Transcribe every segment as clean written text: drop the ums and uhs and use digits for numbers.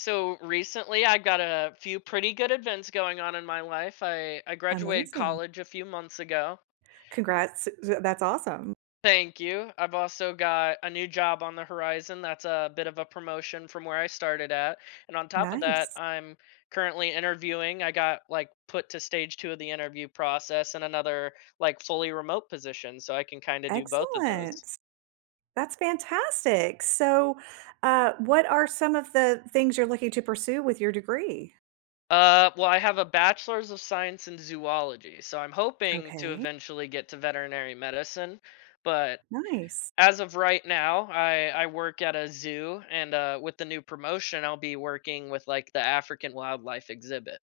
So recently, I got a few pretty good events going on in my life. I graduated Amazing. college a few months ago. Congrats, that's awesome. Thank you. I've also got a new job on the horizon. That's a bit of a promotion from where I started at. And on top of that, Nice. I'm currently interviewing. I got like put to stage two of the interview process and another like fully remote position. So I can kind of do both of those. Excellent. That's fantastic. So, what are some of the things you're looking to pursue with your degree? Well, I have a bachelor's of science in zoology, so I'm hoping to Okay, eventually get to veterinary medicine, but nice. as of right now, I work at a zoo, and with the new promotion, I'll be working with like the African wildlife exhibit.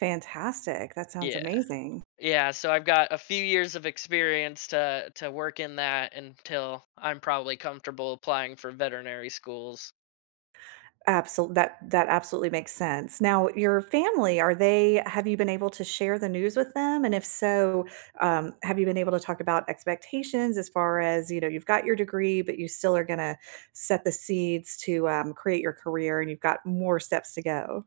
Fantastic. That sounds Yeah, amazing. yeah. So I've got a few years of experience to work in that until I'm probably comfortable applying for veterinary schools. Absolutely, that absolutely makes sense. Now, your family, are they have you been able to share the news with them? And if so, have you been able to talk about expectations as far as, you've got your degree, but you still are gonna set the seeds to, create your career and you've got more steps to go?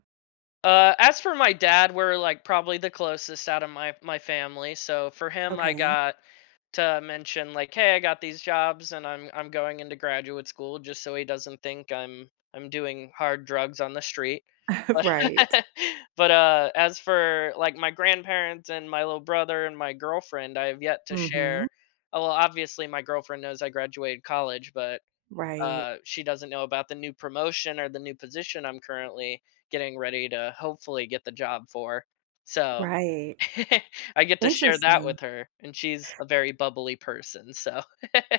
As for my dad, we're like probably the closest out of my family. So for him, I Okay. got to mention like, hey, I got these jobs, and I'm going into graduate school, just so he doesn't think I'm doing hard drugs on the street. Right. But, as for, like, my grandparents and my little brother and my girlfriend, I have yet to Mhm. share. Oh, well, obviously, my girlfriend knows I graduated college, but, Right. She doesn't know about the new promotion or the new position I'm currently getting ready to hopefully get the job for. So, Right. I get to share that Interesting. with her, and she's a very bubbly person, so.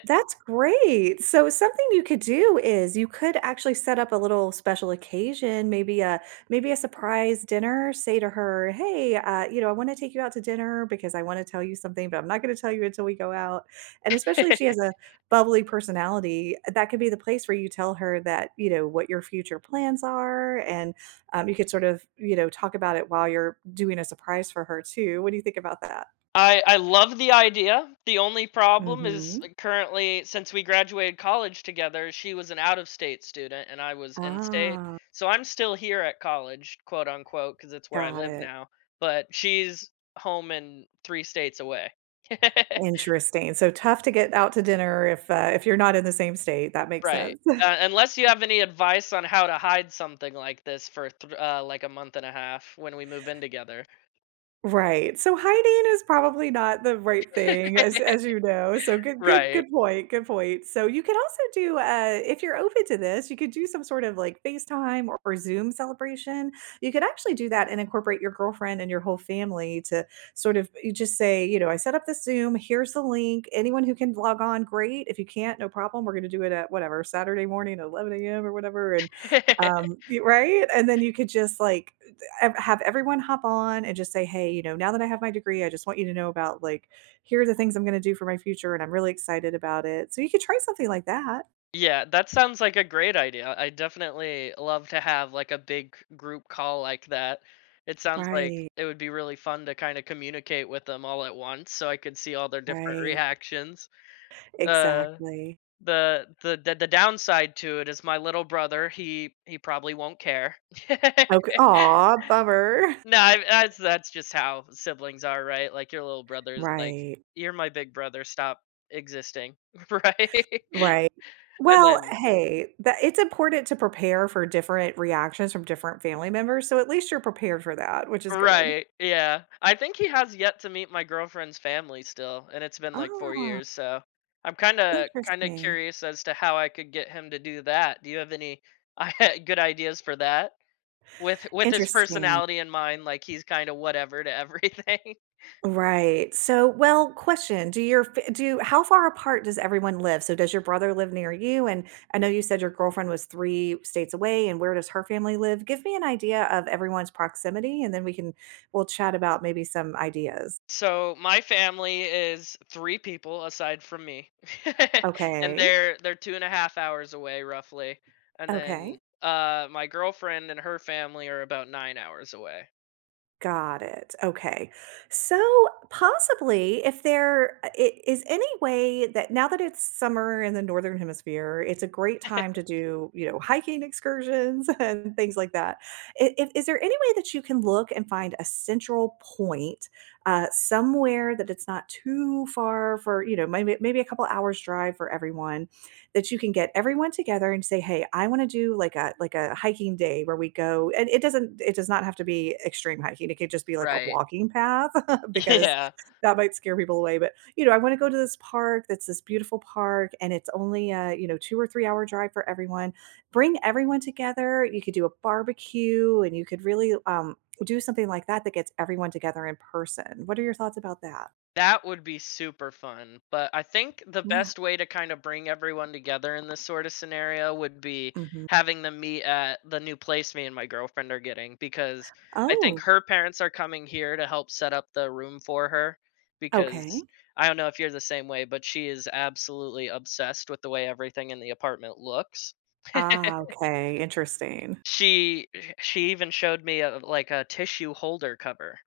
That's great. So something you could do is you could actually set up a little special occasion, maybe a surprise dinner. Say to her, "Hey, I want to take you out to dinner because I want to tell you something, but I'm not going to tell you until we go out." And especially if she has a bubbly personality, that could be the place where you tell her that you know what your future plans are, and you could sort of talk about it while you're doing a surprise for her too. What do you think about that? I love the idea. The only problem is, Mm-hmm. Currently, since we graduated college together, she was an out of state student and I was in state. Ah, So I'm still here at college, quote unquote, because it's where I got live it. now. But she's home in three states away. Interesting. So tough to get out to dinner if you're not in the same state. That makes Right. sense. Unless you have any advice on how to hide something like this for like a month and a half when we move in together. Right, so hiding is probably not the right thing as you know, so good good good Right. point, good point. So you can also do, if you're open to this, you could do some sort of, like, FaceTime or Zoom celebration. You could actually do that and incorporate your girlfriend and your whole family to sort of you just say, "I set up this Zoom, here's the link, anyone who can log on, great, if you can't, no problem, we're gonna do it at whatever, Saturday morning at 11 a.m. or whatever," and, y right? And then you could just, like, have everyone hop on and just say, "Hey, you know, now that I have my degree, I just want you to know about like here are the things I'm going to do for my future and I'm really excited about it." So you could try something like that. Yeah, that sounds like a great idea. I definitely love to have like a big group call like that. It sounds like Right. it would be really fun to kind of communicate with them all at once so I could see all their different Right. reactions. Uh Exactly. the downside to it is my little brother, he probably won't care. Okay. Aw, bummer. No, I, that's just how siblings are, right? Like your little brother's like, Right. you're my big brother, stop existing, right? Right. And Well, then, hey, that it's important to prepare for different reactions from different family members. So at least you're prepared for that, which is good. right, yeah. I think he has yet to meet my girlfriend's family still, and it's been like 4 Ah, years, so I'm kinda interesting. curious as to how I could get him to do that. Do you have any good ideas for that? With his Interesting. personality in mind, like he's kinda whatever to everything. Right. So, well, question, do your fa do how far apart does everyone live? So does your brother live near you? And I know you said your girlfriend was 3 states away, and where does her family live? Give me an idea of everyone's proximity, and then we'll chat about maybe some ideas. So my family is 3 people aside from me. And Okay. they're 2.5 hours away roughly. And Okay. then, my girlfriend and her family are about 9 hours away. Got it. Okay. So possibly if there is any way that now that it's summer in the northern hemisphere, it's a great time to do, hiking excursions and things like that. If, is there any way that you can look and find a central point somewhere that it's not too far for, maybe a couple hours drive for everyone that you can get everyone together and say, "Hey, I wanna do like a hiking day where we go" and it does not have to be extreme hiking, it could just be like a Right. walking path because Yeah, that might scare people away, but, "I wanna go to this park that's this beautiful park, and it's only a, 2 or 3-hour drive for everyone." Bring everyone together, you could do a barbecue, and you could really, do something like that that gets everyone together in person. What are your thoughts about that? that would be super fun, but I think the Yeah. best way to kind of bring everyone together in this sort of scenario would be Mhm. having them meet at the new place me and my girlfriend are getting, because I think Oh, her parents are coming here to help set up the room for her, okay. because I don't know if you're the same way, but she is absolutely obsessed with the way everything in the apartment looks. Ah, okay, interesting. She she even showed me a like a tissue holder cover.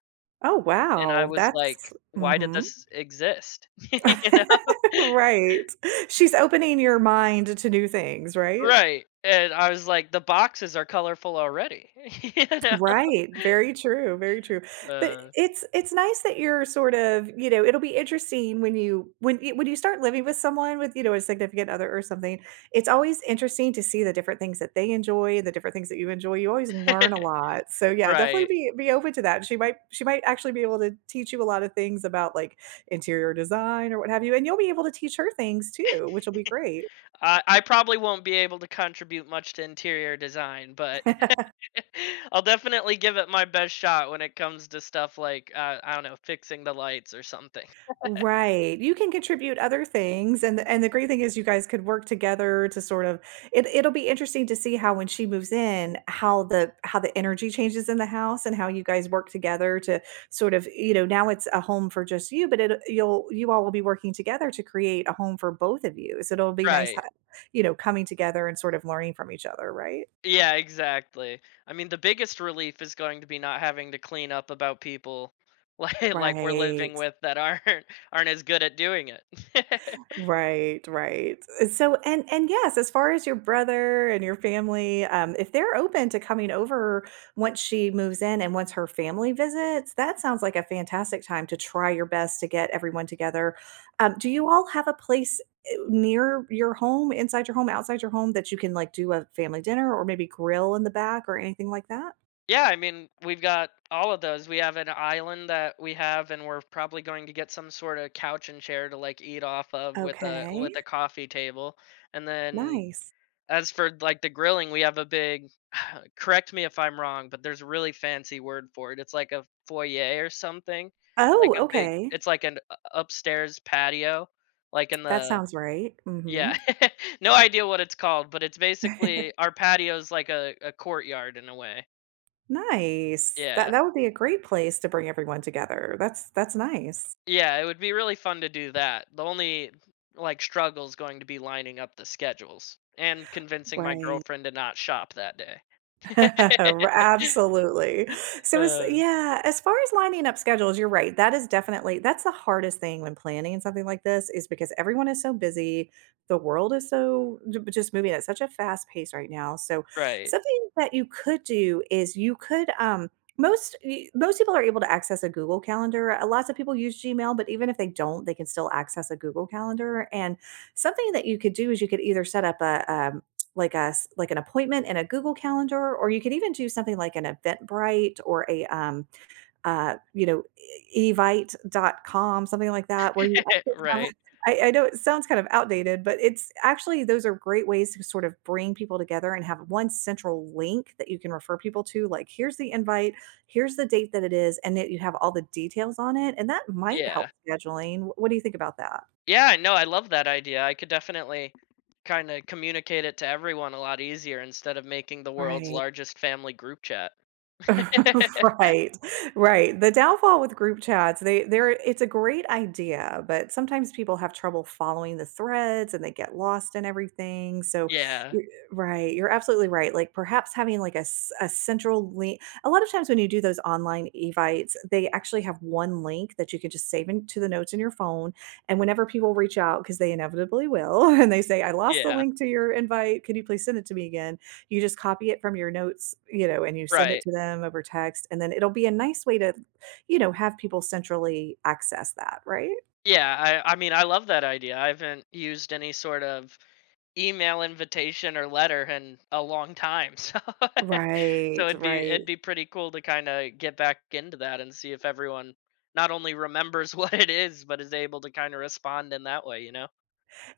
Oh, And I wow, was that's like, "Why did mhm. this exist?" You know? Right. She's opening your mind to new things, right? Right, and I was like, "The boxes are colorful already." You know? Right, very true, very true. But Uh, it's nice that you're sort of, it'll be interesting when you start living with someone with, a significant other or something, it's always interesting to see the different things that they enjoy, the different things that you enjoy. You always learn a lot. So yeah, definitely right. be open to that. She might actually be able to teach you a lot of things about like interior design or what have you, and you'll be able to teach her things too, which will be great. I probably won't be able to contribute much to interior design, but I'll definitely give it my best shot when it comes to stuff like, I don't know, fixing the lights or something. Right, you can contribute other things, and the great thing is you guys could work together to sort of it'll be interesting to see how when she moves in, how the energy changes in the house and how you guys work together to sort of, now it's a home for just you, but it you'll you all will be working together to create a home for both of you. So it'll be nice, Right. Coming together and sort of learning from each other, right? Yeah, exactly. I mean, the biggest relief is going to be not having to clean up about people like we're living Right. with that aren't as good at doing it. Right, right. So and yes, as far as your brother and your family, if they're open to coming over once she moves in and once her family visits, that sounds like a fantastic time to try your best to get everyone together. Do you all have a place near your home, inside your home, outside your home that you can like do a family dinner or maybe grill in the back or anything like that? Yeah, I mean, we've got all of those. We have an island that we have, and we're probably going to get some sort of couch and chair to like eat off of with a Okay. with a coffee table, and then Nice. as for like the grilling, we have a big. Correct me if I'm wrong, but there's a really fancy word for it. It's like a foyer or something, like Oh, a big. okay. It's like an upstairs patio, like in That the, sounds right. yeah. Mhm. No idea what it's called, but it's basically our patio's like a courtyard in a way. Nice. That Yeah, that would be a great place to bring everyone together. That's nice. yeah. It would be really fun to do that. The only like struggle is going to be lining up the schedules and convincing my Right. girlfriend to not shop that day. absolutely. So it's uh, yeah, as far as lining up schedules, you're right. That is definitely that's the hardest thing when planning and something like this is because everyone is so busy. The world is so j just moving at such a fast pace right now. So right, something that you could do is you could, most people are able to access a Google Calendar. Lots of people use Gmail, but even if they don't, they can still access a Google Calendar, and something that you could do is you could either set up a, like an appointment in a Google Calendar, or you could even do something like an Eventbrite or a, you know, E evite.com something like that, where you actually have right. I know it sounds kind of outdated, but it's actually those are great ways to sort of bring people together and have one central link that you can refer people to, like, "Here's the invite, here's the date that it is," and that you have all the details on it, and that might help Yeah. scheduling. What do you think about that? Yeah, no, I love that idea. I could definitely kind of communicate it to everyone a lot easier instead of making the world's Right. largest family group chat. Right, right. The downfall with group chats, they they're it's a great idea, but sometimes people have trouble following the threads and they get lost in everything. So, Yeah. you're right, you're absolutely right. Like perhaps having like a central link. A lot of times when you do those online evites, they actually have one link that you can just save into the notes in your phone. And whenever people reach out, because they inevitably will, and they say, I lost the Yeah. link to your invite, could you please send it to me again? You just copy it from your notes, and you send it Right. to them over text, and then it'll be a nice way to, have people centrally access that, right? Yeah, I mean, I love that idea. I haven't used any sort of email invitation or letter in a long time. So Right, so it'd be right. it'd be pretty cool to kind of get back into that and see if everyone not only remembers what it is, but is able to kind of respond in that way, you know?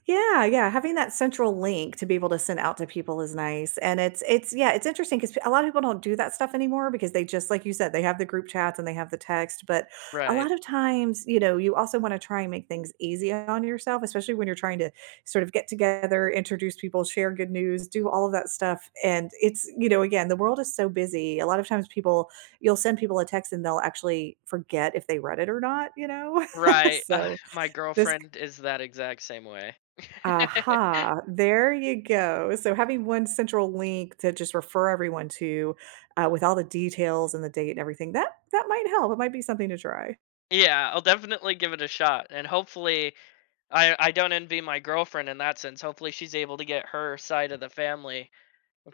Yeah, yeah, having that central link to be able to send out to people is nice, and it's yeah, it's interesting because a lot of people don't do that stuff anymore because they just like you said, they have the group chats and they have the text, but a Right. lot of times, you also wanna try and make things easy on yourself, especially when you're trying to sort of get together, introduce people, share good news, do all of that stuff, and it's again, the world is so busy, a lot of times people you'll send people a text and they'll actually forget if they read it or not, you know? Right, ugh, So, my this girlfriend is that exact same way. Aha, there you go. So having one central link to just refer everyone to, with all the details and the date and everything, that might help. It might be something to try. Yeah, I'll definitely give it a shot, and hopefully I don't envy my girlfriend in that sense, hopefully she's able to get her side of the family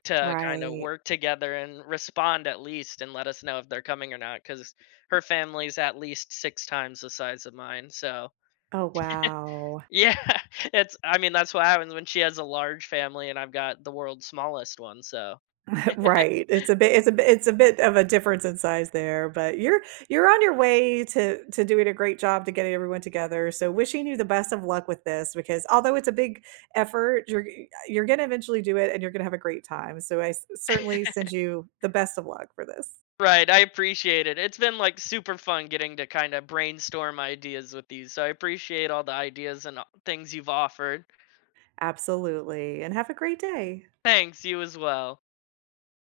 to kinda Right. work together and respond at least and let us know if they're coming or not. Because her family's at least 6 times the size of mine, so Oh, wow. yeah, it's I mean, that's what happens when she has a large family and I've got the world's smallest one, so Right. It's a bit it's a bit it's a bit of a difference in size there, but you're on your way to doing a great job to getting everyone together. So wishing you the best of luck with this because although it's a big effort, you're going to eventually do it and you're going to have a great time. So certainly send you the best of luck for this. right, I appreciate it. It's been like super fun getting to kind of brainstorm ideas with you. So I appreciate all the ideas and things you've offered. Absolutely, and have a great day. Thanks, you as well.